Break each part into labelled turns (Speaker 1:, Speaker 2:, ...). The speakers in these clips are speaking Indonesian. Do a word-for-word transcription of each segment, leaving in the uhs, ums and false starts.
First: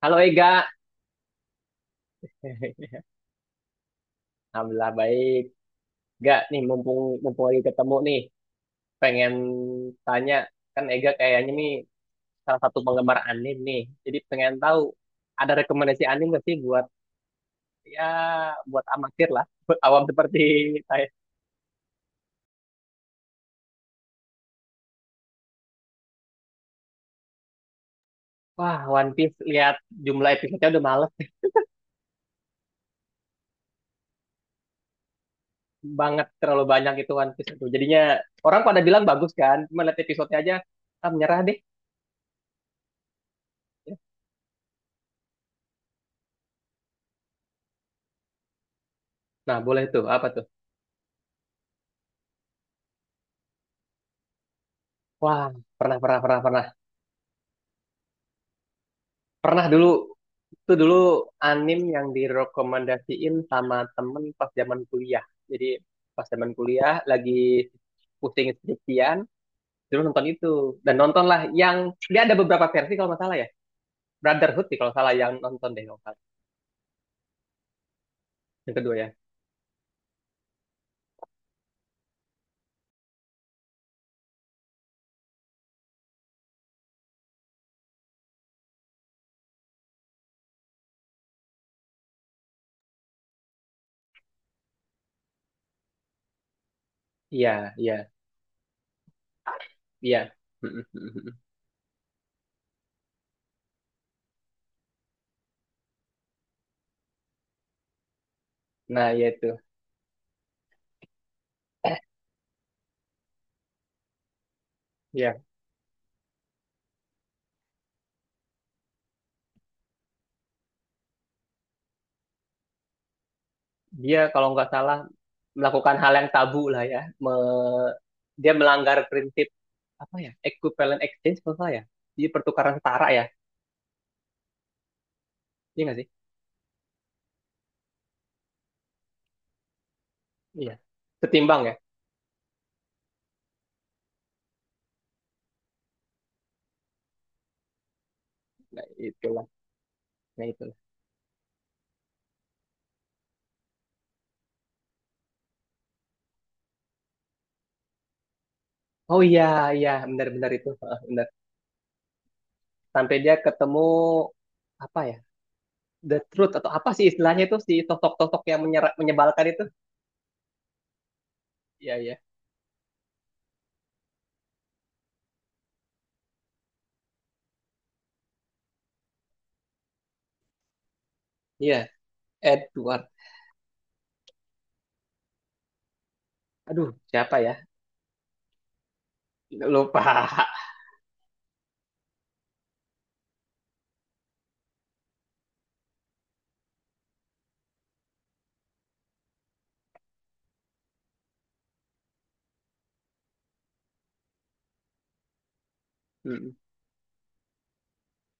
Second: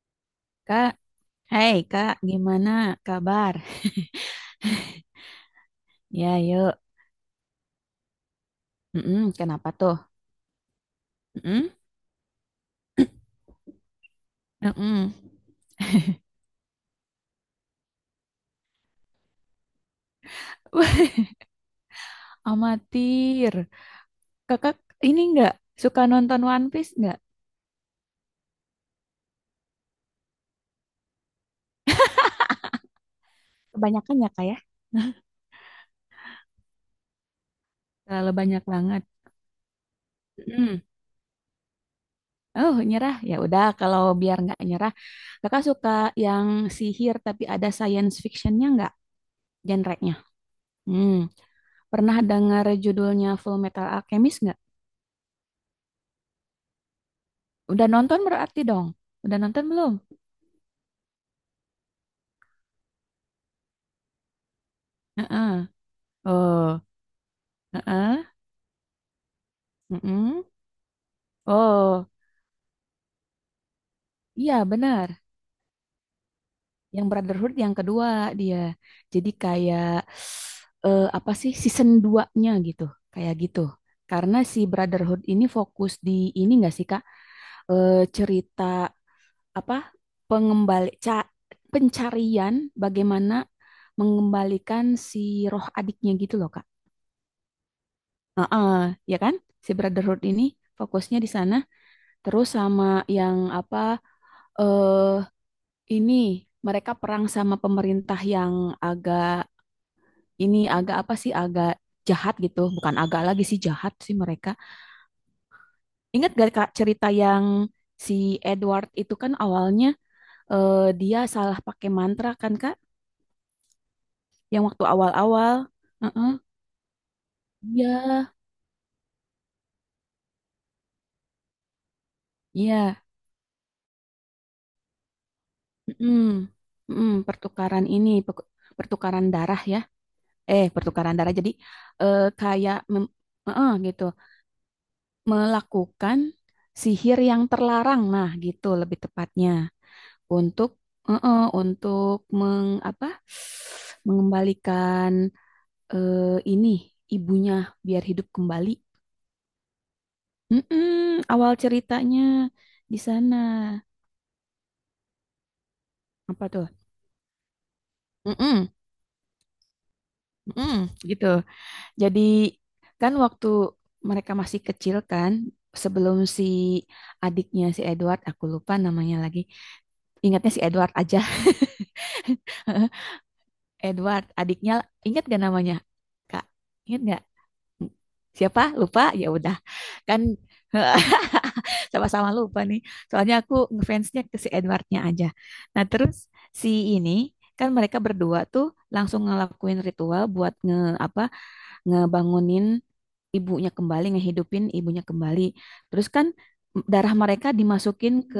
Speaker 1: Halo Ega.
Speaker 2: Kak, hai Kak, gimana kabar?
Speaker 1: Alhamdulillah baik.
Speaker 2: Ya,
Speaker 1: Gak nih,
Speaker 2: yuk.
Speaker 1: mumpung mumpung lagi ketemu nih,
Speaker 2: Mm-mm,
Speaker 1: pengen
Speaker 2: kenapa tuh?
Speaker 1: tanya, kan Ega kayaknya nih
Speaker 2: Mm-mm,
Speaker 1: salah satu penggemar anim nih. Jadi pengen tahu,
Speaker 2: mm-mm.
Speaker 1: ada rekomendasi anim gak sih buat, ya, buat amatir lah, buat awam seperti saya.
Speaker 2: Amatir. Kakak ini nggak suka nonton One Piece nggak?
Speaker 1: Wah, One Piece, lihat jumlah episodenya udah males
Speaker 2: Kebanyakan ya Kak ya?
Speaker 1: banget, terlalu banyak itu One Piece itu. Jadinya
Speaker 2: Terlalu
Speaker 1: orang
Speaker 2: banyak
Speaker 1: pada bilang
Speaker 2: banget.
Speaker 1: bagus kan, cuma lihat episodenya aja,
Speaker 2: Mm.
Speaker 1: ah menyerah deh.
Speaker 2: Oh, nyerah. Ya udah, kalau biar nggak nyerah. Kakak suka yang sihir tapi ada science fictionnya nggak?
Speaker 1: Nah, boleh tuh,
Speaker 2: Genre-nya.
Speaker 1: apa tuh?
Speaker 2: Hmm. Pernah dengar judulnya Full Metal Alchemist nggak?
Speaker 1: Wah, pernah pernah pernah pernah.
Speaker 2: Udah nonton berarti dong? Udah nonton
Speaker 1: Pernah dulu.
Speaker 2: belum?
Speaker 1: Itu dulu anim yang direkomendasiin sama temen pas zaman kuliah.
Speaker 2: Heeh.
Speaker 1: Jadi pas zaman
Speaker 2: Oh,
Speaker 1: kuliah lagi
Speaker 2: heeh,
Speaker 1: pusing skripsian, dulu nonton
Speaker 2: mm-mm.
Speaker 1: itu. Dan nontonlah yang,
Speaker 2: Oh,
Speaker 1: dia ada beberapa versi kalau nggak salah ya.
Speaker 2: iya
Speaker 1: Brotherhood sih kalau
Speaker 2: benar.
Speaker 1: salah yang nonton deh kalau nggak salah.
Speaker 2: Yang Brotherhood yang kedua dia.
Speaker 1: Yang kedua ya.
Speaker 2: Jadi kayak eh, apa sih season duanya gitu. Kayak gitu. Karena si Brotherhood ini fokus di ini enggak sih Kak? Eh, cerita apa? Pengembali ca- pencarian bagaimana mengembalikan si roh adiknya gitu loh Kak.
Speaker 1: Iya, iya,
Speaker 2: Heeh, ya kan? Si Brotherhood
Speaker 1: iya.
Speaker 2: ini fokusnya di sana terus sama yang apa? eh Ini mereka perang sama pemerintah yang
Speaker 1: Nah, ya
Speaker 2: agak
Speaker 1: itu.
Speaker 2: ini agak apa sih agak jahat gitu, bukan agak lagi sih jahat sih mereka.
Speaker 1: Ya,
Speaker 2: Ingat gak Kak cerita yang si Edward itu kan awalnya eh, dia salah pakai mantra kan Kak,
Speaker 1: dia kalau
Speaker 2: yang
Speaker 1: nggak
Speaker 2: waktu
Speaker 1: salah
Speaker 2: awal-awal.
Speaker 1: melakukan hal
Speaker 2: Heeh,
Speaker 1: yang tabu lah ya. Me-
Speaker 2: iya,
Speaker 1: Dia melanggar prinsip apa ya? Equivalent exchange kalau nggak salah ya. Jadi pertukaran
Speaker 2: iya.
Speaker 1: setara ya. Iya nggak sih?
Speaker 2: Mm-mm. Mm-mm, pertukaran ini pe- pertukaran darah ya. Eh,
Speaker 1: Iya,
Speaker 2: pertukaran darah jadi
Speaker 1: setimbang ya.
Speaker 2: eh, kayak mem- heeh, gitu. Melakukan sihir yang terlarang. Nah, gitu
Speaker 1: Nah,
Speaker 2: lebih
Speaker 1: itulah.
Speaker 2: tepatnya
Speaker 1: Nah,
Speaker 2: untuk
Speaker 1: itulah.
Speaker 2: eh, eh, untuk meng apa mengembalikan eh, ini ibunya biar hidup kembali.
Speaker 1: Oh iya, iya, benar-benar itu. Heeh,
Speaker 2: Mm-mm,
Speaker 1: benar.
Speaker 2: awal ceritanya di
Speaker 1: Sampai dia
Speaker 2: sana
Speaker 1: ketemu apa ya? The
Speaker 2: apa
Speaker 1: Truth
Speaker 2: tuh?
Speaker 1: atau apa sih istilahnya itu si sosok-sosok yang
Speaker 2: Mm-mm,
Speaker 1: menyera- menyebalkan itu?
Speaker 2: mm-mm, gitu.
Speaker 1: Iya, iya.
Speaker 2: Jadi kan waktu mereka masih kecil kan sebelum si adiknya si Edward aku lupa namanya lagi. Ingatnya si Edward aja.
Speaker 1: Iya, Edward.
Speaker 2: Edward, adiknya ingat gak namanya? Kak,
Speaker 1: Aduh,
Speaker 2: ingat gak?
Speaker 1: siapa ya?
Speaker 2: Siapa? Lupa? Ya udah.
Speaker 1: Lupa.
Speaker 2: Kan sama-sama lupa nih. Soalnya aku ngefansnya ke si Edwardnya aja. Nah, terus si ini kan mereka berdua tuh langsung ngelakuin ritual buat nge apa ngebangunin ibunya kembali ngehidupin ibunya kembali terus kan
Speaker 1: Mm.
Speaker 2: darah mereka dimasukin ke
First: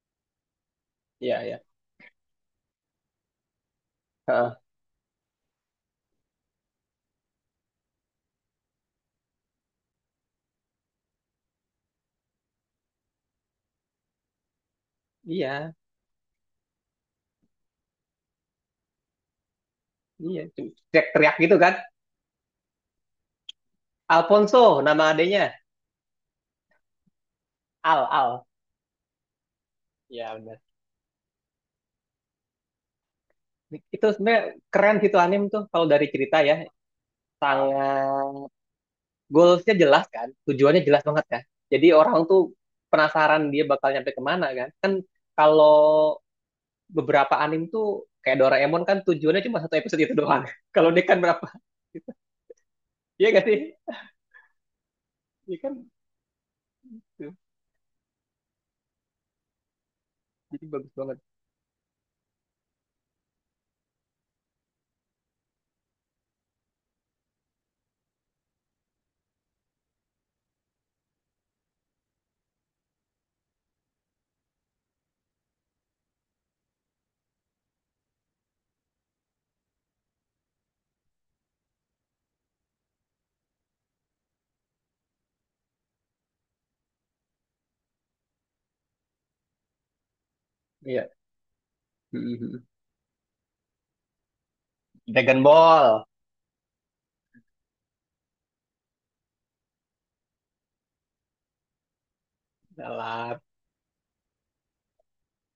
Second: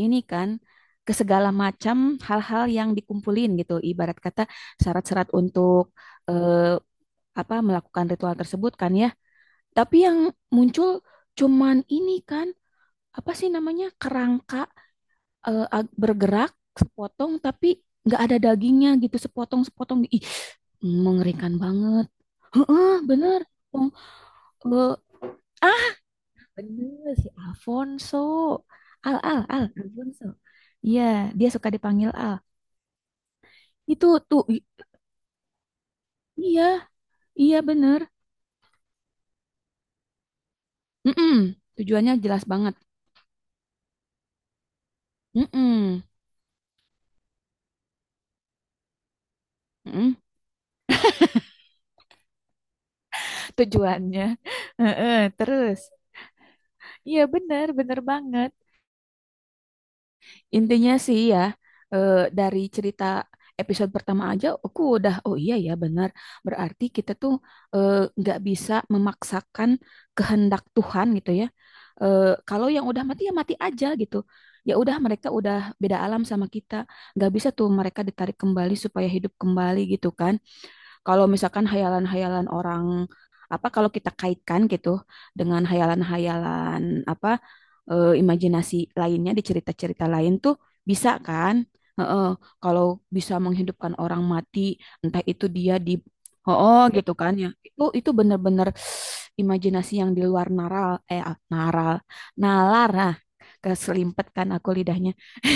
Speaker 2: ini kan ke
Speaker 1: Iya,
Speaker 2: segala
Speaker 1: iya.
Speaker 2: macam hal-hal yang dikumpulin gitu ibarat kata
Speaker 1: Heeh,
Speaker 2: syarat-syarat untuk eh, apa melakukan ritual tersebut kan ya tapi yang muncul cuman ini kan apa sih namanya kerangka eh,
Speaker 1: iya,
Speaker 2: ag- bergerak sepotong tapi nggak ada dagingnya gitu sepotong-sepotong. Ih,
Speaker 1: iya. Cuma teriak-teriak
Speaker 2: mengerikan
Speaker 1: gitu kan.
Speaker 2: banget. Heeh, bener. Pong-
Speaker 1: Alfonso
Speaker 2: eh,
Speaker 1: nama adanya.
Speaker 2: Bener si
Speaker 1: Al, Al.
Speaker 2: Alfonso. Al Al Al Alfonso.
Speaker 1: Iya, benar.
Speaker 2: Iya, dia suka dipanggil Al.
Speaker 1: Itu
Speaker 2: Itu tuh
Speaker 1: sebenarnya
Speaker 2: i-
Speaker 1: keren gitu anim tuh kalau dari cerita ya.
Speaker 2: iya, iya bener.
Speaker 1: Sangat, goalsnya jelas kan, tujuannya jelas banget
Speaker 2: Mm-mm.
Speaker 1: kan. Jadi
Speaker 2: Tujuannya
Speaker 1: orang tuh
Speaker 2: jelas banget.
Speaker 1: penasaran dia bakal nyampe kemana kan. Kan kalau
Speaker 2: Mm-mm.
Speaker 1: beberapa anime tuh kayak Doraemon kan tujuannya cuma satu episode itu
Speaker 2: Mm-mm.
Speaker 1: doang. Kalau dia kan berapa? Gitu. Iya gak sih?
Speaker 2: Tujuannya. Heeh,
Speaker 1: Iya kan?
Speaker 2: terus. Iya
Speaker 1: Tuh,
Speaker 2: bener, bener banget.
Speaker 1: jadi bagus
Speaker 2: Intinya
Speaker 1: banget.
Speaker 2: sih ya, eh, dari cerita episode pertama aja, aku udah, oh iya ya benar. Berarti kita tuh eh, nggak bisa memaksakan kehendak Tuhan gitu ya. Eh, kalau yang udah mati ya mati aja gitu. Ya udah mereka udah beda alam sama kita. Nggak bisa tuh mereka ditarik kembali supaya hidup kembali gitu kan. Kalau misalkan hayalan-hayalan orang apa kalau kita kaitkan gitu dengan hayalan-hayalan apa eh, imajinasi lainnya di cerita-cerita lain tuh
Speaker 1: Iya.
Speaker 2: bisa kan? Heeh,
Speaker 1: Mhm.
Speaker 2: kalau bisa menghidupkan orang mati, entah
Speaker 1: Dragon
Speaker 2: itu dia di
Speaker 1: Ball.
Speaker 2: oh oh, gitu kan ya. Itu itu benar-benar imajinasi yang di luar naral eh ah, naral nalar, ah
Speaker 1: Dalam.
Speaker 2: keselimpet kan aku lidahnya,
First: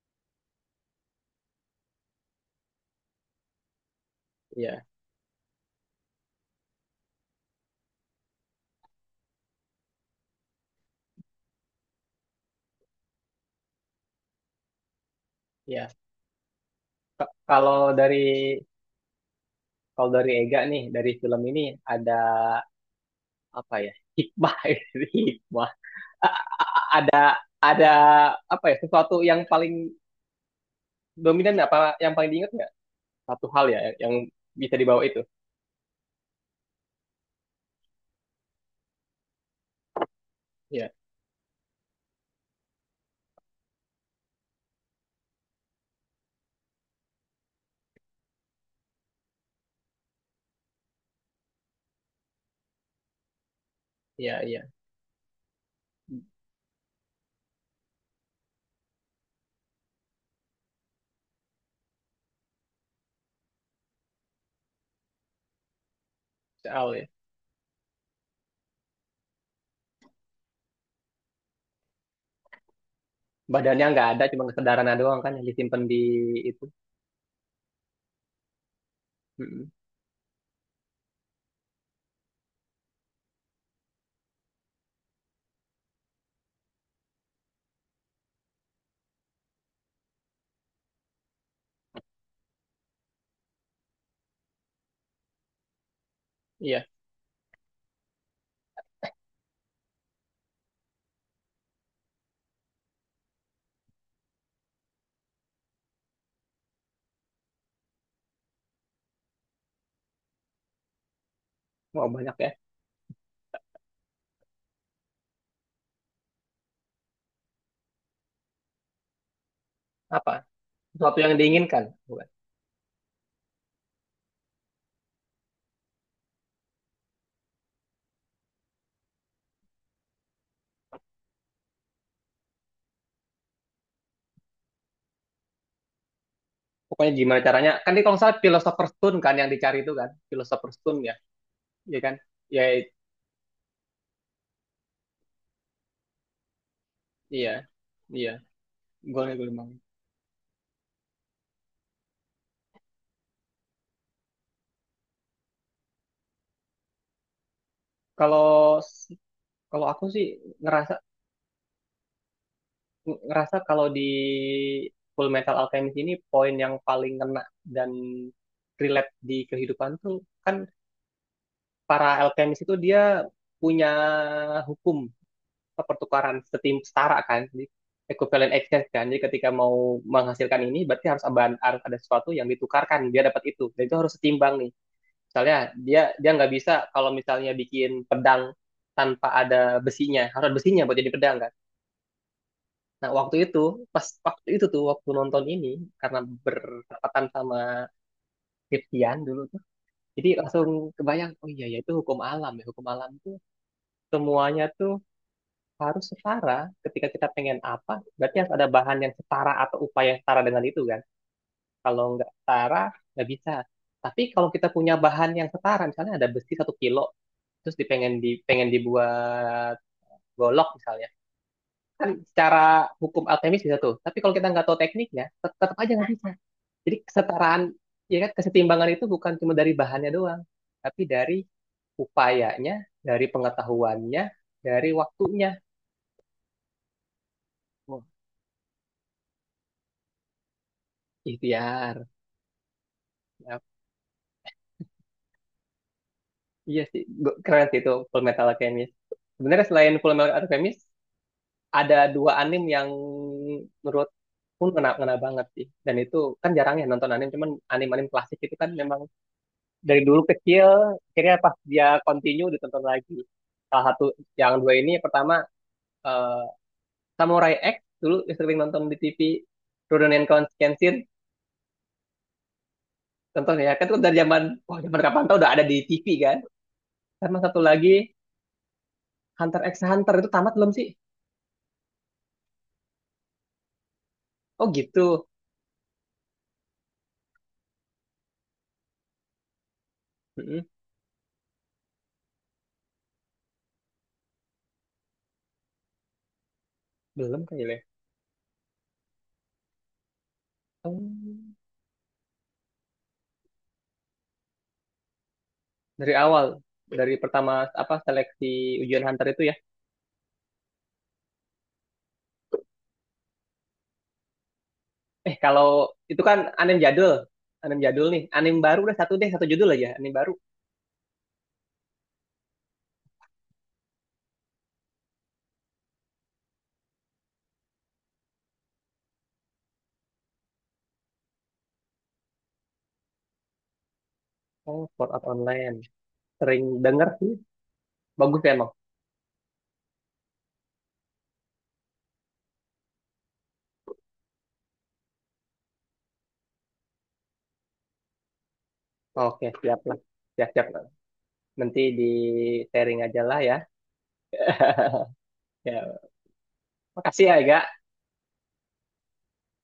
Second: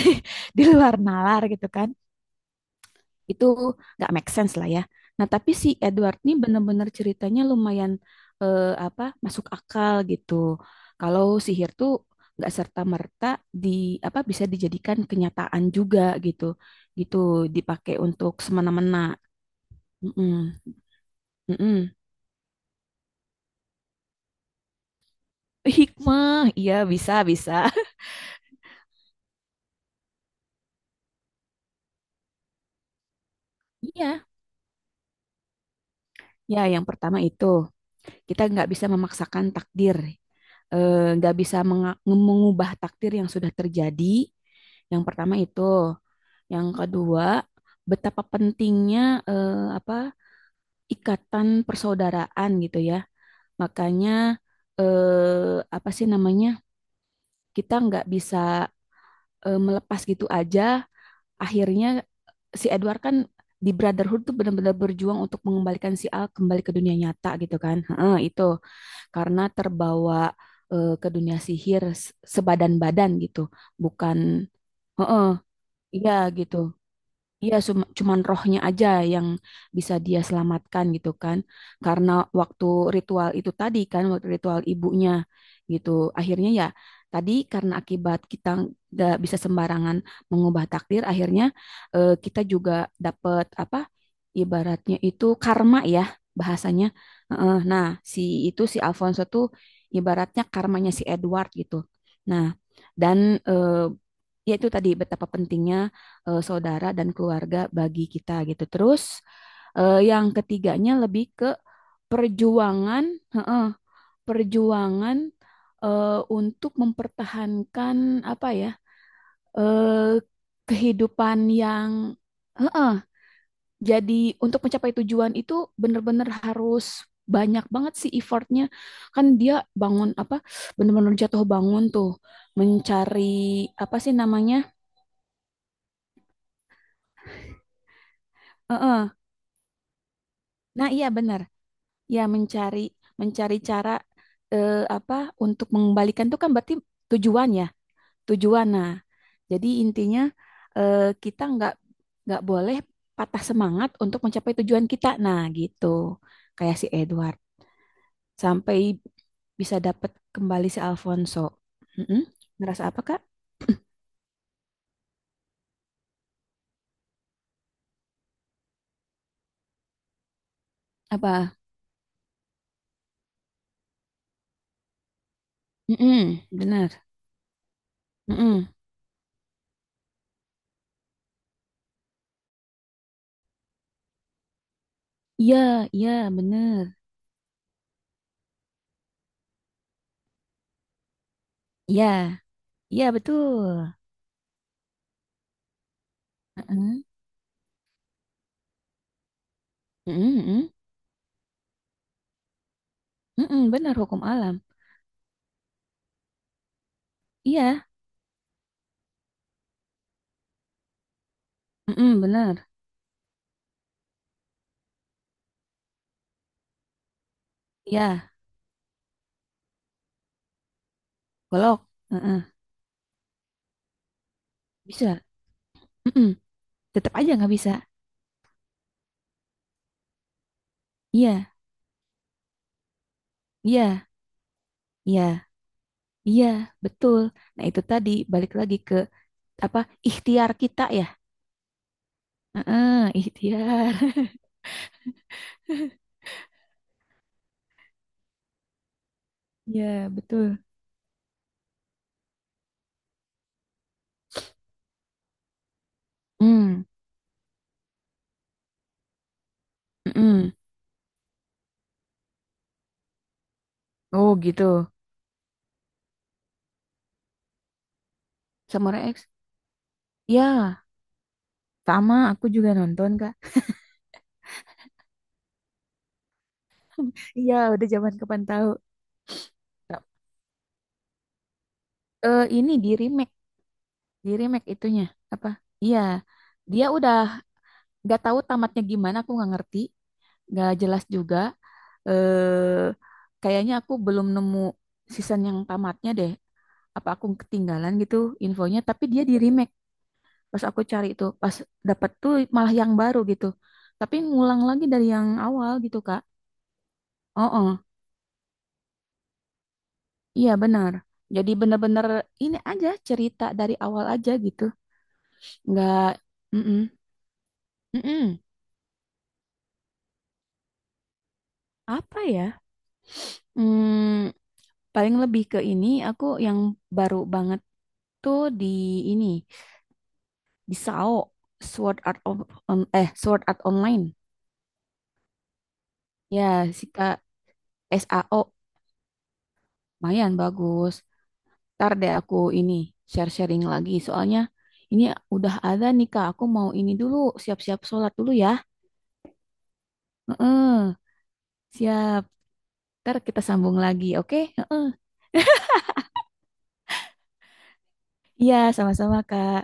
Speaker 2: di luar nalar gitu kan itu nggak make sense lah ya.
Speaker 1: Iya.
Speaker 2: Nah, tapi si Edward ini bener-bener ceritanya lumayan eh, apa masuk akal gitu. Kalau sihir tuh nggak serta-merta di apa bisa dijadikan kenyataan
Speaker 1: Iya.
Speaker 2: juga gitu. Gitu
Speaker 1: Ka- Kalau
Speaker 2: dipakai
Speaker 1: dari,
Speaker 2: untuk semena-mena.
Speaker 1: kalau dari
Speaker 2: Mm-mm,
Speaker 1: Ega nih, dari film ini
Speaker 2: mm-mm.
Speaker 1: ada apa ya? Hikmah, hikmah. A-
Speaker 2: Hikmah, iya
Speaker 1: Ada
Speaker 2: bisa bisa.
Speaker 1: ada apa ya? Sesuatu yang paling dominan, apa yang paling diingat, nggak satu hal ya
Speaker 2: Iya,
Speaker 1: yang bisa dibawa itu,
Speaker 2: ya yang pertama itu. Kita nggak bisa memaksakan takdir,
Speaker 1: ya,
Speaker 2: eh, nggak bisa mengubah takdir yang sudah terjadi. Yang pertama itu, yang kedua betapa pentingnya eh, apa ikatan persaudaraan gitu ya. Makanya
Speaker 1: iya, iya,
Speaker 2: eh, apa sih namanya kita nggak bisa eh, melepas gitu aja. Akhirnya si Edward kan di Brotherhood tuh benar-benar berjuang untuk mengembalikan si Al kembali ke dunia
Speaker 1: soal ya,
Speaker 2: nyata gitu kan. Heeh, itu. Karena terbawa eh, ke dunia sihir sebadan-badan gitu,
Speaker 1: badannya nggak
Speaker 2: bukan
Speaker 1: ada cuma kesadarannya doang
Speaker 2: heeh,
Speaker 1: kan yang disimpan di
Speaker 2: iya gitu.
Speaker 1: itu.
Speaker 2: Iya, cum- cuman rohnya aja yang
Speaker 1: Mm-mm.
Speaker 2: bisa dia selamatkan gitu kan. Karena waktu ritual itu tadi kan, waktu ritual ibunya gitu. Akhirnya ya tadi karena akibat kita nggak bisa sembarangan mengubah takdir, akhirnya eh, kita juga dapat apa? Ibaratnya itu karma ya bahasanya.
Speaker 1: Iya,
Speaker 2: Heeh, nah, si itu si Alfonso tuh ibaratnya karmanya si Edward gitu. Nah, dan eh, yaitu tadi betapa pentingnya eh, saudara dan keluarga bagi kita gitu. Terus eh, yang ketiganya lebih ke
Speaker 1: mau banyak ya,
Speaker 2: perjuangan, heeh, perjuangan eh, untuk mempertahankan apa ya eh,
Speaker 1: apa, sesuatu yang
Speaker 2: kehidupan
Speaker 1: diinginkan
Speaker 2: yang
Speaker 1: bukan,
Speaker 2: heeh, jadi untuk mencapai tujuan itu benar-benar harus banyak banget sih effortnya. Kan dia bangun apa benar-benar jatuh bangun tuh mencari apa sih namanya?
Speaker 1: pokoknya gimana caranya kan ini kalau nggak salah philosopher's
Speaker 2: Uh-uh.
Speaker 1: stone kan yang dicari itu kan philosopher's
Speaker 2: Nah,
Speaker 1: stone
Speaker 2: iya
Speaker 1: ya,
Speaker 2: benar.
Speaker 1: iya kan,
Speaker 2: Ya,
Speaker 1: ya,
Speaker 2: mencari mencari cara eh, apa untuk mengembalikan itu kan berarti tujuan
Speaker 1: iya,
Speaker 2: ya,
Speaker 1: iya.
Speaker 2: tujuan. Nah,
Speaker 1: Gue gue
Speaker 2: jadi
Speaker 1: bilang,
Speaker 2: intinya eh, kita nggak nggak boleh patah semangat untuk mencapai tujuan kita. Nah, gitu. Kayak si Edward sampai
Speaker 1: kalau
Speaker 2: bisa
Speaker 1: kalau aku
Speaker 2: dapat
Speaker 1: sih
Speaker 2: kembali si
Speaker 1: ngerasa,
Speaker 2: Alfonso. Mm-mm. Ngerasa apa, Kak?
Speaker 1: ngerasa kalau di Full Metal Alchemist ini poin yang paling kena dan relate di kehidupan tuh, kan
Speaker 2: Apa?
Speaker 1: para alchemist itu dia punya hukum apa, pertukaran
Speaker 2: Mm-mm,
Speaker 1: setim
Speaker 2: benar.
Speaker 1: setara kan, jadi equivalent
Speaker 2: Mm-mm.
Speaker 1: exchange kan, jadi ketika mau menghasilkan ini berarti harus ada, harus ada sesuatu yang ditukarkan, dia dapat itu dan itu harus setimbang nih. Misalnya
Speaker 2: Iya,
Speaker 1: dia
Speaker 2: iya,
Speaker 1: dia nggak bisa
Speaker 2: benar.
Speaker 1: kalau misalnya bikin pedang tanpa ada besinya, harus ada besinya buat jadi pedang kan.
Speaker 2: Iya, iya
Speaker 1: Nah, waktu itu,
Speaker 2: betul.
Speaker 1: pas waktu itu tuh, waktu nonton ini, karena
Speaker 2: Mm-mm.
Speaker 1: bertepatan sama Kriptian dulu tuh, jadi
Speaker 2: Mm-mm, mm-mm.
Speaker 1: langsung kebayang, oh iya, ya itu hukum alam ya. Hukum alam tuh
Speaker 2: Mm-mm, benar hukum alam.
Speaker 1: semuanya tuh harus setara. Ketika kita pengen
Speaker 2: Iya,
Speaker 1: apa, berarti harus ada bahan yang setara atau upaya yang setara dengan itu kan. Kalau
Speaker 2: mm
Speaker 1: nggak
Speaker 2: bener.
Speaker 1: setara, nggak bisa. Tapi kalau kita punya bahan yang setara, misalnya ada besi satu kilo, terus dipengen
Speaker 2: Iya,
Speaker 1: di, pengen dibuat golok misalnya,
Speaker 2: golok.
Speaker 1: kan
Speaker 2: Mm-mm,
Speaker 1: secara hukum alkemis bisa tuh. Tapi kalau kita nggak tahu
Speaker 2: bisa.
Speaker 1: tekniknya, tet- tetap aja nggak bisa.
Speaker 2: Mm-mm,
Speaker 1: Jadi
Speaker 2: tetap aja nggak
Speaker 1: kesetaraan,
Speaker 2: bisa.
Speaker 1: ya kan kesetimbangan itu bukan cuma dari bahannya doang, tapi dari
Speaker 2: Iya,
Speaker 1: upayanya, dari
Speaker 2: iya,
Speaker 1: pengetahuannya, dari
Speaker 2: iya,
Speaker 1: waktunya.
Speaker 2: iya, betul. Nah itu
Speaker 1: Wah,
Speaker 2: tadi balik lagi ke apa ikhtiar kita ya.
Speaker 1: ikhtiar.
Speaker 2: Mm-mm,
Speaker 1: Ya,
Speaker 2: ikhtiar.
Speaker 1: iya sih, Gu- keren sih itu Full Metal Alchemist. Sebenarnya
Speaker 2: Iya,
Speaker 1: selain Full Metal
Speaker 2: betul.
Speaker 1: Alchemist, ada dua anime yang menurut pun ngena, ngena banget sih. Dan itu kan jarang
Speaker 2: Mm,
Speaker 1: ya nonton anime, cuman anime-anime klasik itu kan memang dari dulu
Speaker 2: mm-mm.
Speaker 1: kecil, akhirnya pas dia continue ditonton lagi. Salah satu
Speaker 2: Oh
Speaker 1: yang
Speaker 2: gitu.
Speaker 1: dua ini, yang pertama eh, Samurai X, dulu yang sering nonton di
Speaker 2: Samurai
Speaker 1: T V,
Speaker 2: X.
Speaker 1: Rurouni
Speaker 2: Ya,
Speaker 1: Kenshin
Speaker 2: sama. Aku juga nonton kak.
Speaker 1: contohnya, ya kan, itu dari zaman, wah zaman kapan tau udah ada di T V kan. Sama
Speaker 2: Iya,
Speaker 1: satu
Speaker 2: udah
Speaker 1: lagi
Speaker 2: zaman kapan tahu.
Speaker 1: Hunter X Hunter, itu tamat belum sih?
Speaker 2: Eh ini di remake, di remake
Speaker 1: Oh
Speaker 2: itunya
Speaker 1: gitu.
Speaker 2: apa? Iya, dia udah nggak tahu tamatnya gimana. Aku nggak ngerti.
Speaker 1: Mm-mm,
Speaker 2: Nggak jelas juga. Eh, kayaknya aku belum nemu season yang tamatnya deh. Apa aku
Speaker 1: belum kayaknya.
Speaker 2: ketinggalan gitu infonya? Tapi dia di remake. Pas aku
Speaker 1: Oh,
Speaker 2: cari itu, pas dapat tuh malah yang baru gitu. Tapi ngulang lagi dari yang awal gitu
Speaker 1: dari
Speaker 2: Kak.
Speaker 1: awal, dari
Speaker 2: Oh,
Speaker 1: pertama
Speaker 2: oh.
Speaker 1: apa seleksi ujian Hunter itu ya.
Speaker 2: Iya benar. Jadi bener-bener ini aja cerita dari awal aja gitu.
Speaker 1: Eh kalau
Speaker 2: Nggak,
Speaker 1: itu kan anim
Speaker 2: mm-mm,
Speaker 1: jadul, anim jadul nih,
Speaker 2: mm-mm.
Speaker 1: anim baru udah, satu deh, satu judul aja anim baru.
Speaker 2: Apa ya? Hmm, paling lebih ke ini aku yang baru banget tuh di ini. Bisao, Sword Art of, on- eh Sword Art Online.
Speaker 1: Oh, Sword Art Online, sering
Speaker 2: Ya, si
Speaker 1: denger
Speaker 2: Kak
Speaker 1: sih, bagus ya
Speaker 2: S A O
Speaker 1: emang.
Speaker 2: lumayan bagus. Ntar deh aku ini share-sharing lagi soalnya ini udah ada nih Kak. Aku mau ini dulu siap-siap sholat dulu ya.
Speaker 1: Oke, siap lah, siap siap,
Speaker 2: Heeh,
Speaker 1: nanti di
Speaker 2: siap.
Speaker 1: sharing
Speaker 2: Ntar
Speaker 1: aja lah
Speaker 2: kita
Speaker 1: ya.
Speaker 2: sambung lagi, oke? Heeh.
Speaker 1: Ya, makasih ya Ega.
Speaker 2: Iya, sama-sama Kak.